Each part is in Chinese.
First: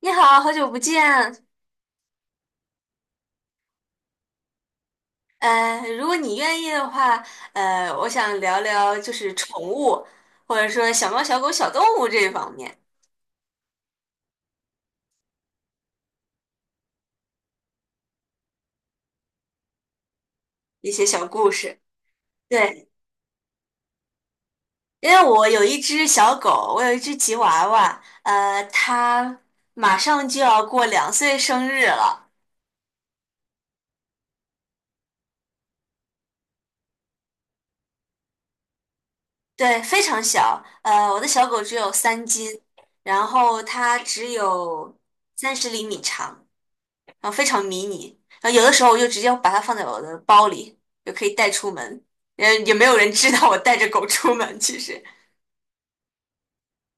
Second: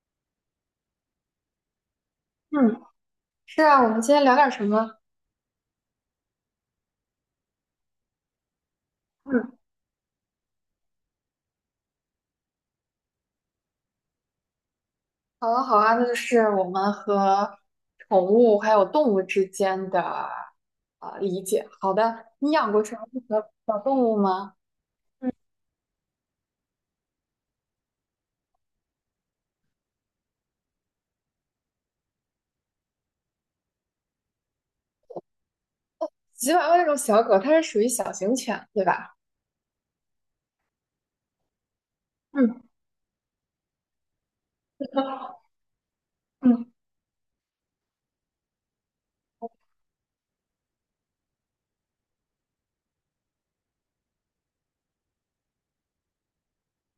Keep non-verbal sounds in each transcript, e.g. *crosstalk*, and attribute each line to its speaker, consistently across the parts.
Speaker 1: 你好，好久不见。
Speaker 2: 嗯，是啊，我们今天聊点什么？
Speaker 1: 如果你愿意的话，我想聊聊就是
Speaker 2: 嗯，
Speaker 1: 宠物，或者说小猫、小狗、小动物这方面
Speaker 2: 好啊，好啊，那就是我们和宠物还有动物之间的
Speaker 1: 一些小
Speaker 2: 理
Speaker 1: 故
Speaker 2: 解。
Speaker 1: 事。
Speaker 2: 好的，你养过
Speaker 1: 对，
Speaker 2: 什么小小动物吗？
Speaker 1: 因为
Speaker 2: 嗯，
Speaker 1: 我有一只小狗，我有一只吉娃娃，它马上就要过2岁生日了，
Speaker 2: 吉娃娃这种小狗，它是属于小型犬，对吧？
Speaker 1: 对，非常小。我的小狗只有3斤，
Speaker 2: 嗯
Speaker 1: 然后它只有三十厘米长。
Speaker 2: 嗯，
Speaker 1: 然后非常迷你。然后有的时候我就直接把它放在我的包里，就可以带出门。也没有人知道我带着狗出门。其实，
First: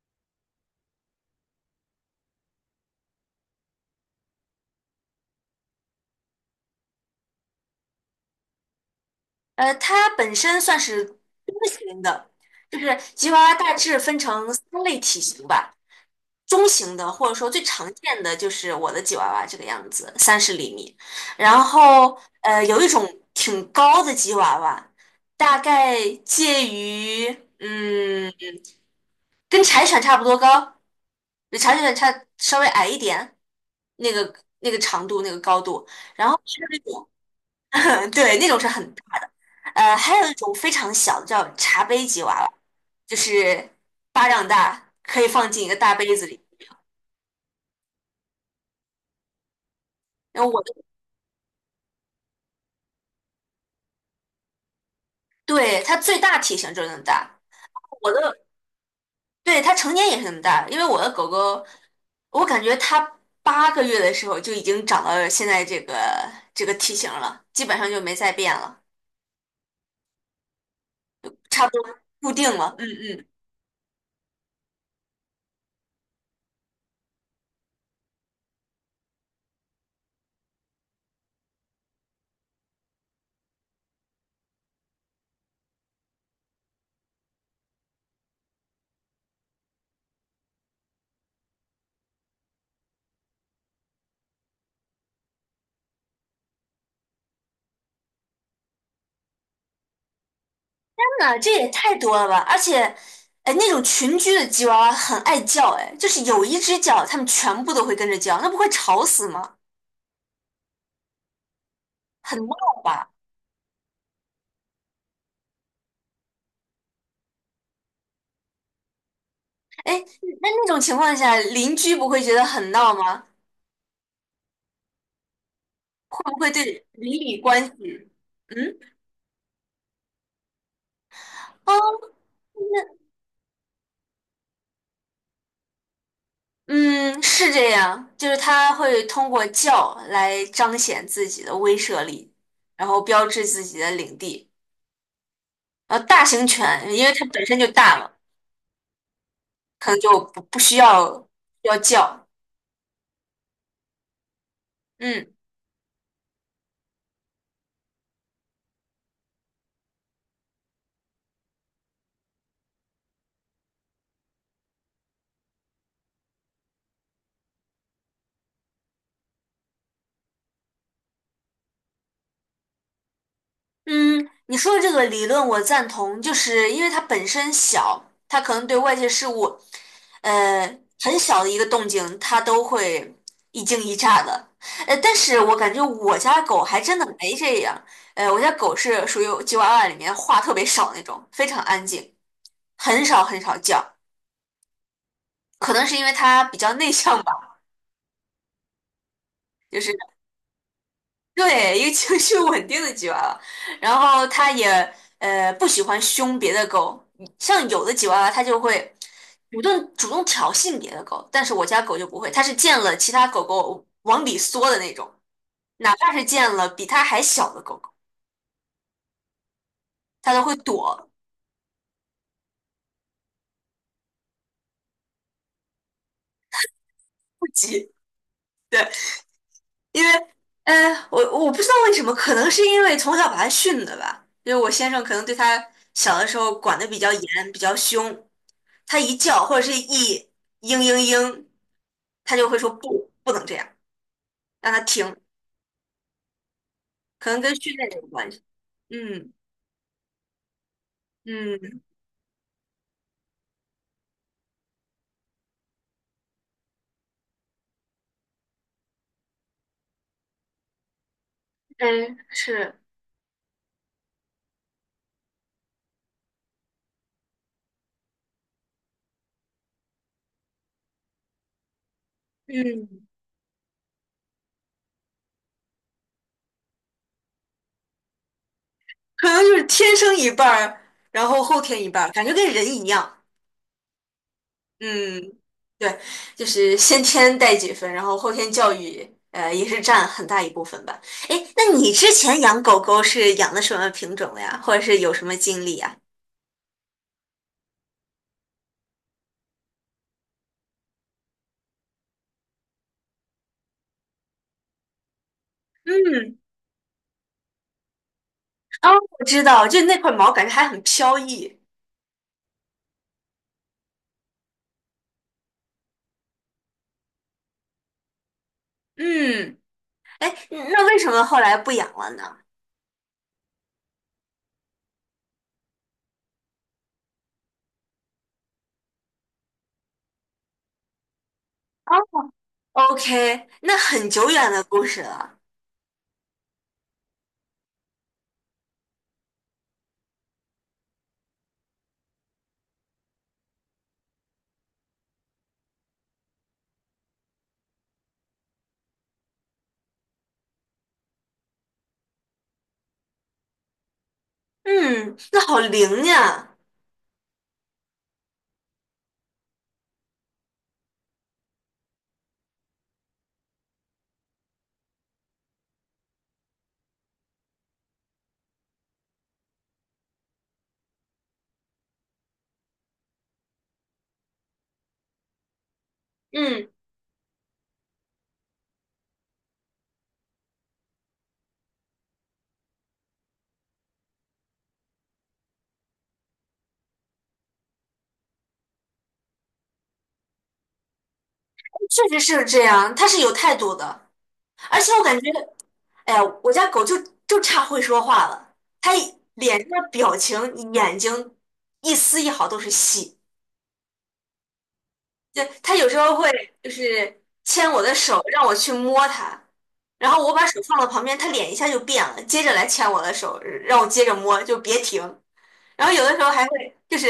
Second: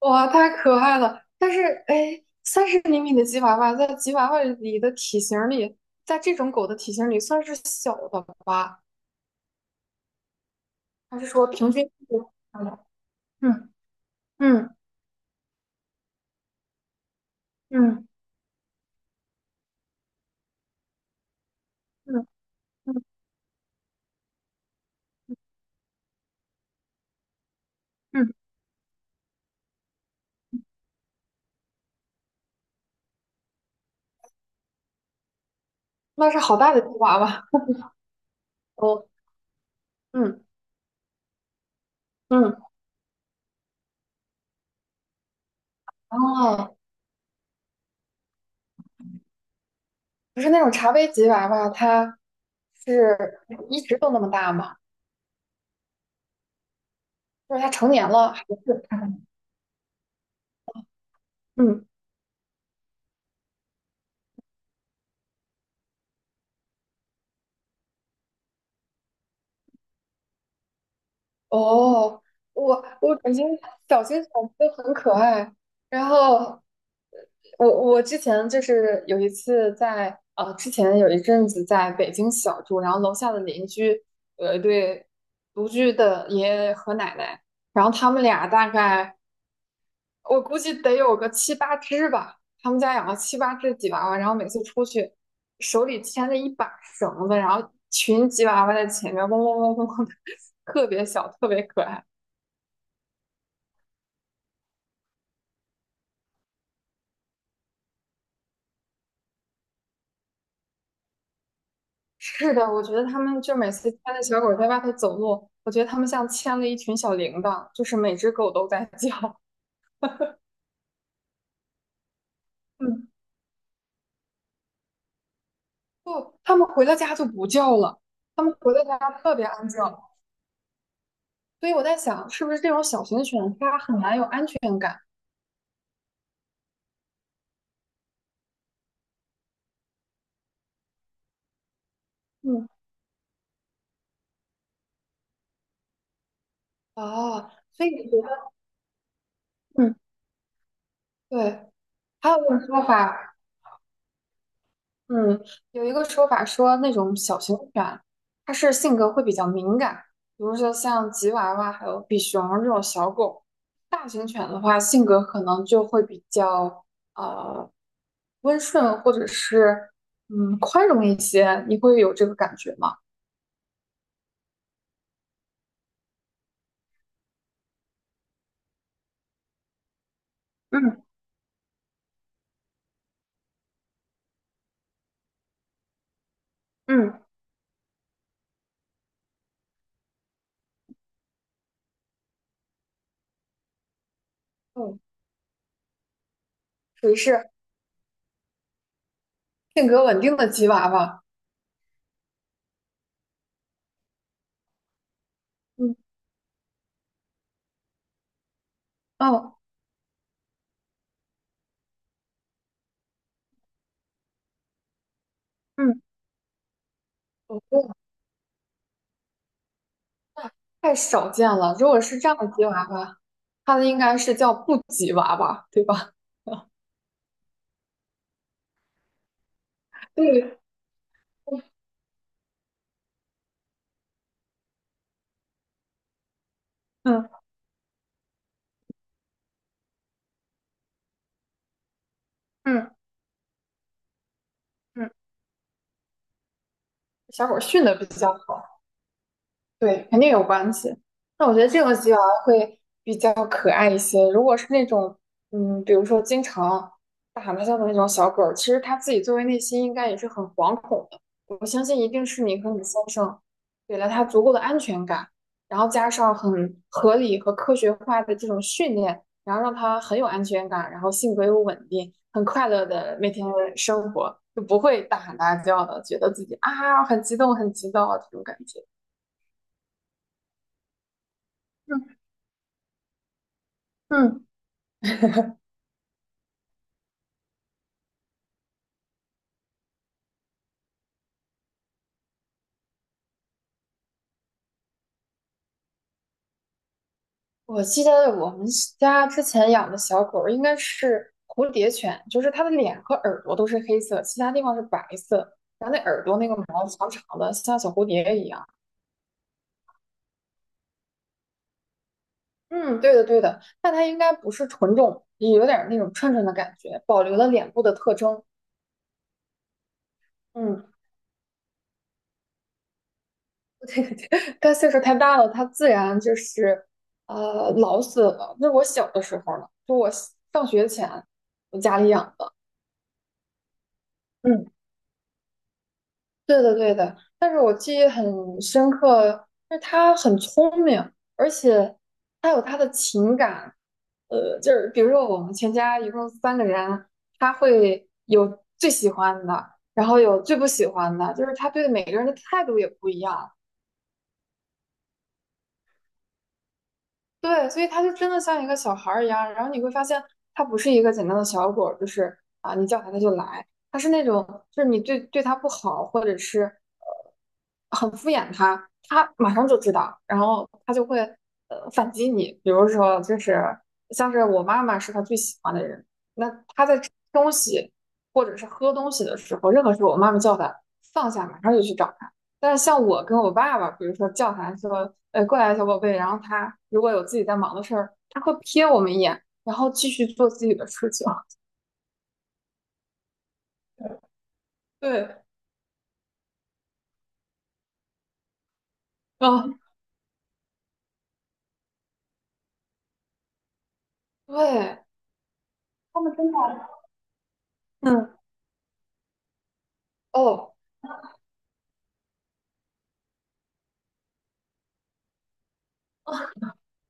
Speaker 2: 哇，太可爱了！但是，哎，30厘米的吉娃娃在吉娃娃里的体型儿里，在这种狗的体型儿里算是小的吧？
Speaker 1: 它本身算是
Speaker 2: 还是说
Speaker 1: 多
Speaker 2: 平均？
Speaker 1: 型的，就
Speaker 2: 嗯
Speaker 1: 是吉娃娃
Speaker 2: 嗯
Speaker 1: 大致分成三
Speaker 2: 嗯
Speaker 1: 类体型吧。中型的，或者说最常
Speaker 2: 嗯
Speaker 1: 见的就是我的吉娃娃这个样子，三十厘米。然后
Speaker 2: 嗯
Speaker 1: 有一种挺高的吉娃娃，大概介于嗯，
Speaker 2: 嗯，
Speaker 1: 跟柴犬差不多高，比柴犬差稍微矮一点，那个那个长度那个高度。然
Speaker 2: 那是
Speaker 1: 后
Speaker 2: 好
Speaker 1: 是
Speaker 2: 大
Speaker 1: 那
Speaker 2: 的吉
Speaker 1: 种
Speaker 2: 娃娃。
Speaker 1: *laughs* 对，那种是很
Speaker 2: 哦，
Speaker 1: 大的，还有一
Speaker 2: 嗯
Speaker 1: 种非常小的叫茶杯吉娃娃，
Speaker 2: 嗯，
Speaker 1: 就是巴掌大，可以放进一个大杯子里。
Speaker 2: 哦，不
Speaker 1: 然后
Speaker 2: 是那
Speaker 1: 我。
Speaker 2: 种茶杯吉娃娃，它是一直都那么大吗？
Speaker 1: 对，它最大体型就是那么大，
Speaker 2: 就是它成年
Speaker 1: 我
Speaker 2: 了还
Speaker 1: 的，
Speaker 2: 是它还
Speaker 1: 对，它成年也是那么大，因为我的狗狗，
Speaker 2: 嗯，
Speaker 1: 我感觉它8个月的时候就已经长到现在这个体型了，基本上就没再变了，差不多
Speaker 2: 哦，
Speaker 1: 固定了。
Speaker 2: 我
Speaker 1: 嗯嗯，
Speaker 2: 我
Speaker 1: 天
Speaker 2: 感觉小型犬都很可爱。然后我之前就是有一次之前有一阵子在北京小住，然后楼下的邻居有一对独居的爷爷和奶奶，然后他们俩大概。我估计得有个七八只吧。他们家养了七八只吉娃娃，然后每次出去手里牵着一把绳子，然后一群吉娃娃在前面嗡嗡嗡嗡嗡的，特别小，
Speaker 1: 呐，
Speaker 2: 特
Speaker 1: 这
Speaker 2: 别
Speaker 1: 也
Speaker 2: 可
Speaker 1: 太
Speaker 2: 爱。
Speaker 1: 多了吧！而且，哎，那种群居的吉娃娃很爱叫，哎，就是有一只叫，它们全部都会跟着叫，那不会吵死吗？很
Speaker 2: 是的，
Speaker 1: 闹
Speaker 2: 我觉得
Speaker 1: 吧？
Speaker 2: 他们就每次牵着小狗在外头走路，我觉得他们像牵了一群小铃铛，就是每只狗都在叫。
Speaker 1: 哎，那种情况下，邻居不会觉得很闹
Speaker 2: 嗯，
Speaker 1: 吗？
Speaker 2: *laughs*
Speaker 1: 会不
Speaker 2: 不，
Speaker 1: 会
Speaker 2: 他们回
Speaker 1: 对
Speaker 2: 到
Speaker 1: 邻
Speaker 2: 家就
Speaker 1: 里
Speaker 2: 不
Speaker 1: 关
Speaker 2: 叫了，
Speaker 1: 系？
Speaker 2: 他们回
Speaker 1: 嗯，
Speaker 2: 到家特别安静。所以
Speaker 1: 哦，
Speaker 2: 我在想，是不是这种小型犬它很难有安全感？
Speaker 1: 嗯，是这样，就是他会通过叫来彰显自己的威慑力，
Speaker 2: 嗯，
Speaker 1: 然后标志自己的领地。然后大型犬，因为它本
Speaker 2: 哦，
Speaker 1: 身就
Speaker 2: 所以
Speaker 1: 大嘛，
Speaker 2: 你觉得？
Speaker 1: 可
Speaker 2: 嗯。
Speaker 1: 能就不需要
Speaker 2: 对，
Speaker 1: 要叫。
Speaker 2: 还有一种说法，
Speaker 1: 嗯。
Speaker 2: 嗯，有一个说法说那种小型犬，它是性格会比较敏感，比如说像吉娃娃还有比熊这种小狗。大型犬的话，性格可能就会比较呃温顺，或者是宽容一些。你会有这个感觉吗？
Speaker 1: 嗯，你说的这个理论我赞同，就是因为它本身小，它可能对外界事物，呃，
Speaker 2: 嗯
Speaker 1: 很小的一个动静，它都会一惊一乍的。但是我感觉我家狗还真的
Speaker 2: 嗯
Speaker 1: 没这样。我家狗是属于吉娃娃里面话特别少那种，非常安静，很少很少叫。
Speaker 2: 嗯，
Speaker 1: 可能是因为它比较内
Speaker 2: 属于
Speaker 1: 向
Speaker 2: 是
Speaker 1: 吧。就
Speaker 2: 性
Speaker 1: 是。
Speaker 2: 格稳定的吉娃娃。
Speaker 1: 对，一个情绪稳定的吉娃娃，然后它也不喜
Speaker 2: 嗯，
Speaker 1: 欢凶别的狗，像有的吉娃娃它就会
Speaker 2: 哦，
Speaker 1: 主动挑衅别的狗，但是我家狗就不会，它是见了其他狗狗往里缩的那种，哪
Speaker 2: 嗯
Speaker 1: 怕是见了比它还小的
Speaker 2: 我
Speaker 1: 狗狗，
Speaker 2: 觉
Speaker 1: 它都会
Speaker 2: 太
Speaker 1: 躲
Speaker 2: 少见了。如果是这样的吉娃娃。他的应该是叫布吉娃娃，对吧？*laughs*
Speaker 1: 不急。对，因为，
Speaker 2: 对，
Speaker 1: 呃，我我不知道为什么，可能是因为从小把他训的吧，因为我先生可能对他小的时候管得比较
Speaker 2: 嗯
Speaker 1: 严，比较凶，他一叫或者是一嘤嘤嘤，他就会说
Speaker 2: 嗯
Speaker 1: 不，不能这样，让他
Speaker 2: 嗯，
Speaker 1: 停，可能
Speaker 2: 小
Speaker 1: 跟
Speaker 2: 狗
Speaker 1: 训
Speaker 2: 训
Speaker 1: 练
Speaker 2: 的比
Speaker 1: 有关
Speaker 2: 较
Speaker 1: 系。
Speaker 2: 好。
Speaker 1: 嗯
Speaker 2: 对，肯定有关系。那我觉得
Speaker 1: 嗯，
Speaker 2: 这种吉娃娃会比较可爱一些。如果是那种，比如说经常大喊大叫的那种小狗儿其实它自己作为内心应该也是很惶恐的。我相
Speaker 1: 哎，
Speaker 2: 信一定是你和
Speaker 1: 是，
Speaker 2: 你先生给了它足够的安全感，然后加上很合理和科学化的这种训练，然后让它很有安全感，然后性格又稳定，很快乐
Speaker 1: 嗯，
Speaker 2: 的每天生活，就不会大喊大叫的，觉得自己啊很激动很激动啊这种感觉。
Speaker 1: 可能就是天生一半儿，然后后天一半儿，
Speaker 2: 嗯。
Speaker 1: 感觉跟人一样。
Speaker 2: 嗯
Speaker 1: 嗯，对，就是先天带几分，然后后天教育，也是占很大一部分吧。哎，那你之前养狗狗是养的什么品种的呀？或者是有什么经历呀？
Speaker 2: 我记得我们家之前养的小狗儿应该是蝴蝶犬，就是它的脸和耳朵都是黑色，其他地方是白色，然后那耳朵
Speaker 1: 嗯，
Speaker 2: 那个毛长长的，像小蝴蝶一样。
Speaker 1: 哦，我知道，就那块毛感觉还很飘逸。
Speaker 2: 嗯，对的对的，但它应该不是纯种，也有点儿那种串串的感觉，保留了脸部的特征。
Speaker 1: 嗯，哎，
Speaker 2: 嗯，
Speaker 1: 那为什么后来不养了呢？
Speaker 2: *laughs* 对对对，它岁数太大了，它自然就是老死了。那是我小的时候了，就我上学前我
Speaker 1: 哦
Speaker 2: 家里养的。
Speaker 1: ，OK，那很久远的
Speaker 2: 嗯。
Speaker 1: 故事了。
Speaker 2: 对的，对的，但是我记忆很深刻，就是他很聪明，而且他有他的情感。就是比如说我们全家一共3个人，他会有最喜欢的，然后有最不喜欢的，就是他对每个人的态度也不一样。
Speaker 1: 嗯，那好灵呀。
Speaker 2: 对，所以它就真的像一个小孩儿一样，然后你会发现它不是一个简单的小狗儿就是啊，你叫它它就来，它是那种就是你对它不好，或者是很敷衍它，它马上就知道，然后它就会反击你。比如说，就是像是我妈妈是他最喜欢的人，那
Speaker 1: 嗯，
Speaker 2: 他在吃东西或者是喝东西的时候，任何时候我妈妈叫他放下，马上就去找。但是像我跟我爸爸，比如说叫他说，过来，小宝贝，然后他如果有自己在忙的事儿，他会瞥我们一眼，然后继续做自己的事情。*laughs*
Speaker 1: 确实是这样，它是有态度的，而且我感觉。
Speaker 2: 对，
Speaker 1: 哎呀，我家狗就就差会说话了，它一脸
Speaker 2: 啊，
Speaker 1: 上的表情、眼睛一丝一毫都是戏。
Speaker 2: 对，
Speaker 1: 就它有时候
Speaker 2: 他
Speaker 1: 会
Speaker 2: 们真的，
Speaker 1: 就是牵我的手，
Speaker 2: 嗯，
Speaker 1: 让我去摸它，然后我把手
Speaker 2: 哦，
Speaker 1: 放到旁边，它脸一下就变了，接着来牵我的手，让我接着摸，就别停。然后有的时候还会就是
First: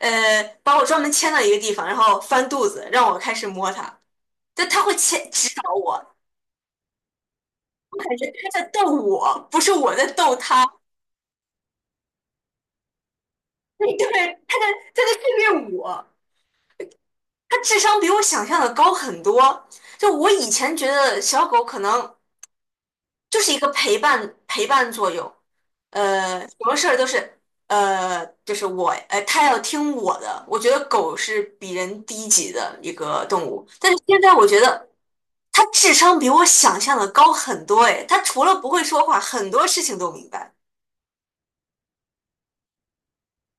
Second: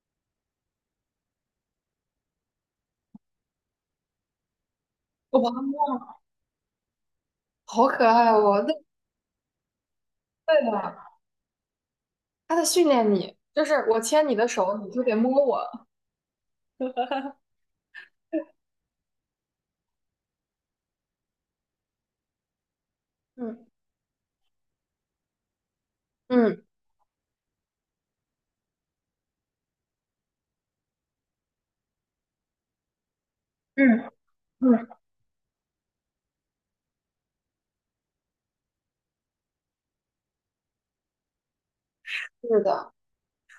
Speaker 1: 把我专门牵到一个地方，然后翻肚子让我开始摸它，就它会牵指导
Speaker 2: 我
Speaker 1: 我，
Speaker 2: 好
Speaker 1: 我
Speaker 2: 可
Speaker 1: 感觉
Speaker 2: 爱
Speaker 1: 它
Speaker 2: 哦！
Speaker 1: 在
Speaker 2: 对
Speaker 1: 逗我，不是我在逗它。
Speaker 2: 对的，他在训练你，就是
Speaker 1: *laughs* 对，
Speaker 2: 我
Speaker 1: 他
Speaker 2: 牵你的
Speaker 1: 在
Speaker 2: 手，你就
Speaker 1: 他在
Speaker 2: 得
Speaker 1: 训
Speaker 2: 摸我。
Speaker 1: 练我，
Speaker 2: *laughs*
Speaker 1: 他智商比我想象的高很多。就我以前觉得小狗可能就是一个
Speaker 2: 嗯
Speaker 1: 陪伴作用，什
Speaker 2: 嗯
Speaker 1: 么事儿都是就是我它要听我的。我觉得狗是比人低级的一个动物，但是
Speaker 2: 嗯
Speaker 1: 现在我觉得
Speaker 2: 嗯，
Speaker 1: 它智商比我想象的高很多。哎，它除了不会说话，很多事情都明白。
Speaker 2: 是的。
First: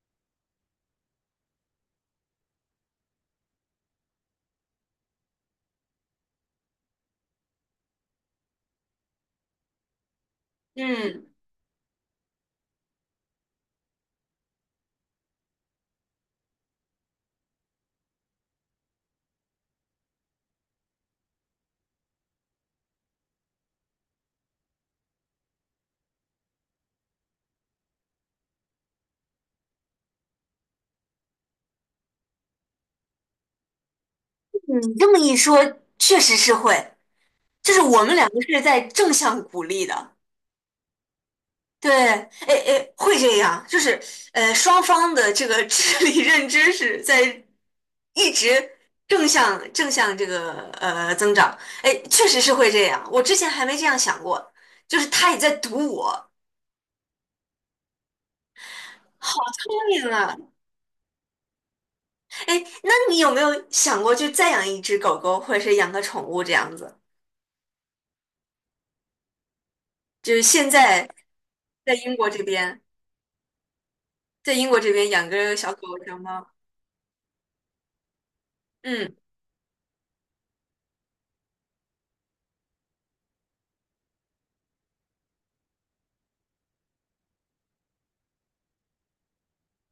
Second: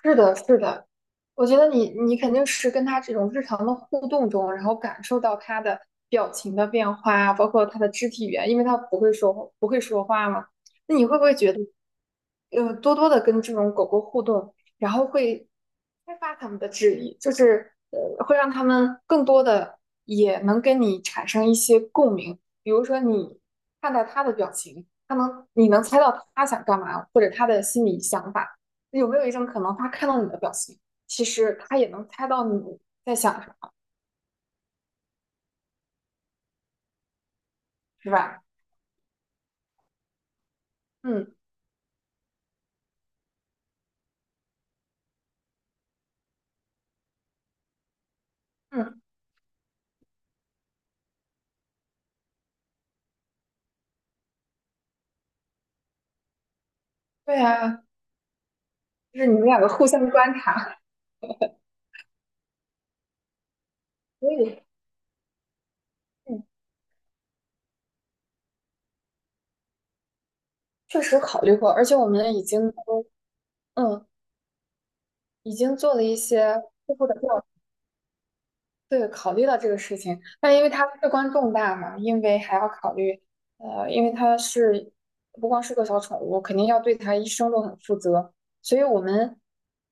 Speaker 2: 是的，是的，我觉得你肯定是跟他这种日常的互动中，然后感受到他的表情的变化啊包括他的肢体语言，因为他不会说话嘛。那你会不
Speaker 1: 嗯，
Speaker 2: 会觉得，多多的跟这种狗狗互动，然后会开发它们的智力，就是会让它们更多的也能跟你产生一些共鸣。比如说你看到它的表情，你能猜到它想干嘛，或者它的心理想法。有没有一种可能，他看到你的表情，其实他也能猜到你在想什么，
Speaker 1: 你这么一说，确实是会。就是我
Speaker 2: 是
Speaker 1: 们两个
Speaker 2: 吧？
Speaker 1: 是在正向鼓励的，
Speaker 2: 嗯
Speaker 1: 对，哎哎，会这样，就是双方的这个 *laughs* 智力认知是在一直
Speaker 2: 嗯，
Speaker 1: 正向这个增长，哎，确实是会这样，我之前还没这样想过，就是他也在读我，
Speaker 2: 对啊，就是你
Speaker 1: 好
Speaker 2: 们两个
Speaker 1: 聪
Speaker 2: 互相
Speaker 1: 明
Speaker 2: 观
Speaker 1: 啊，
Speaker 2: 察，
Speaker 1: 哎，那你有没有想过就
Speaker 2: 所
Speaker 1: 再
Speaker 2: 以
Speaker 1: 养一只狗狗，或者是养个宠物
Speaker 2: 嗯，
Speaker 1: 这样子？就是现
Speaker 2: 确
Speaker 1: 在
Speaker 2: 实考虑过，而
Speaker 1: 在
Speaker 2: 且我
Speaker 1: 英国
Speaker 2: 们已
Speaker 1: 这
Speaker 2: 经
Speaker 1: 边，
Speaker 2: 都嗯
Speaker 1: 在英国这边养
Speaker 2: 已
Speaker 1: 个小
Speaker 2: 经
Speaker 1: 狗
Speaker 2: 做了
Speaker 1: 小
Speaker 2: 一
Speaker 1: 猫，
Speaker 2: 些初步的调查。对，
Speaker 1: 嗯。
Speaker 2: 考虑到这个事情，但因为它事关重大嘛，因为还要考虑，因为不光是个小宠物，肯定要对它一生都很负责，所以我们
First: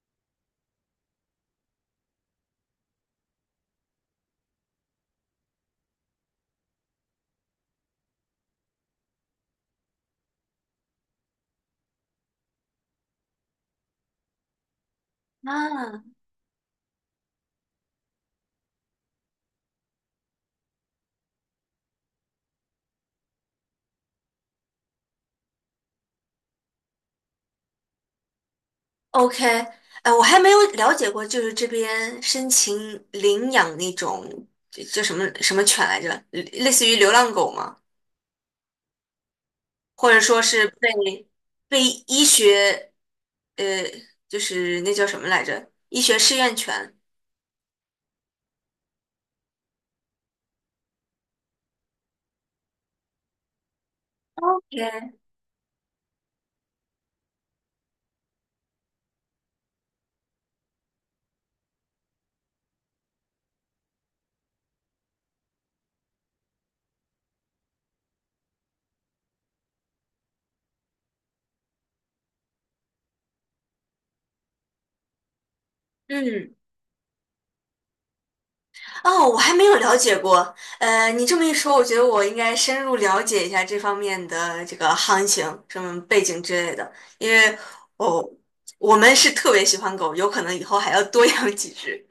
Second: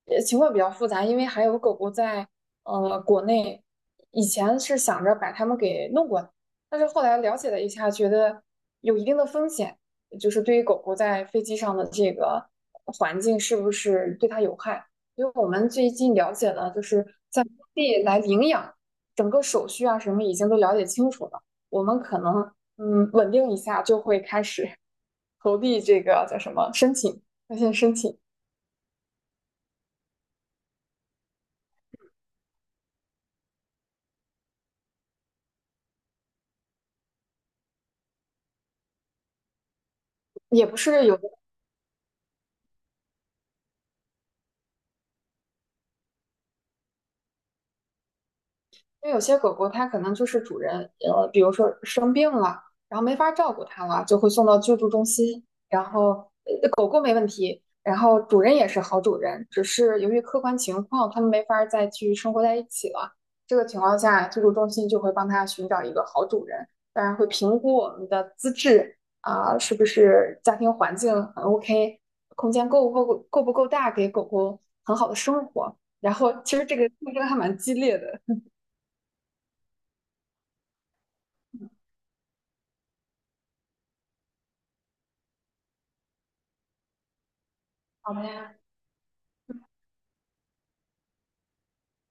Speaker 2: 情况比较复杂，因为还有狗狗在国内，以前是想着把它们给弄过来，但是后来了解了一下，觉得有一定的风险，就是对于狗狗在飞机上的这个环境是不是对它有害，因为我们最
Speaker 1: 啊，
Speaker 2: 近了解了，就是在当地来领养。整个手续啊什么已经都了解清楚了，我们可能稳定一下就会开始 *laughs* 投递这个叫什么申请，那线申请
Speaker 1: OK，我还没有了解过，就是这边申请领养那种就叫什么什么犬来着，类似于流浪狗吗？或者说
Speaker 2: 也
Speaker 1: 是
Speaker 2: 不是有
Speaker 1: 被
Speaker 2: 的
Speaker 1: 被医学呃，就是那叫什么来着，医学试验犬。
Speaker 2: 因为有些狗狗它可能就是主人，比如说生病了，然后没法照顾它了，就会送到救
Speaker 1: OK，
Speaker 2: 助中心。然后，狗狗没问题，然后主人也是好主人，只是由于客观情况，它们没法再去生活在一起了。这个情况下，救助中心就会帮它寻找一个好主人，当然会评估我们的资质啊，是不是家庭环境很 OK，空间够不够大，给狗狗很好的生活。然后，
Speaker 1: 嗯，
Speaker 2: 其实这个竞争还蛮激烈的。
Speaker 1: 哦，我还没有了解过。你这么一说，我觉得我应该深入了解一下这方面的这个行情、什么背景之类的，因为
Speaker 2: 好的
Speaker 1: 我、
Speaker 2: 呀。
Speaker 1: 我们是特别喜欢狗，有可能以后还要多养几只。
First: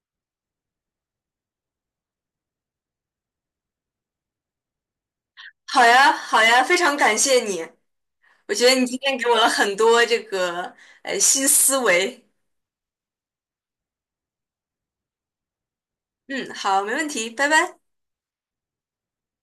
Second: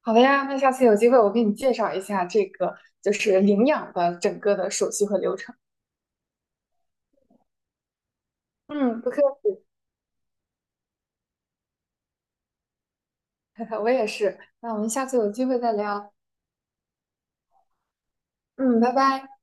Speaker 2: 好的呀，那下次有机会我给你介绍一下这个就是领养的整个的手续和流程。
Speaker 1: 好呀，好呀，非常感谢你，我觉得你今
Speaker 2: 嗯，不
Speaker 1: 天
Speaker 2: 客
Speaker 1: 给我了
Speaker 2: 气，
Speaker 1: 很多这个新思维。
Speaker 2: *laughs* 我也是。那我们下次有机会再聊。
Speaker 1: 嗯，好，没问题，拜拜。
Speaker 2: 嗯，拜拜。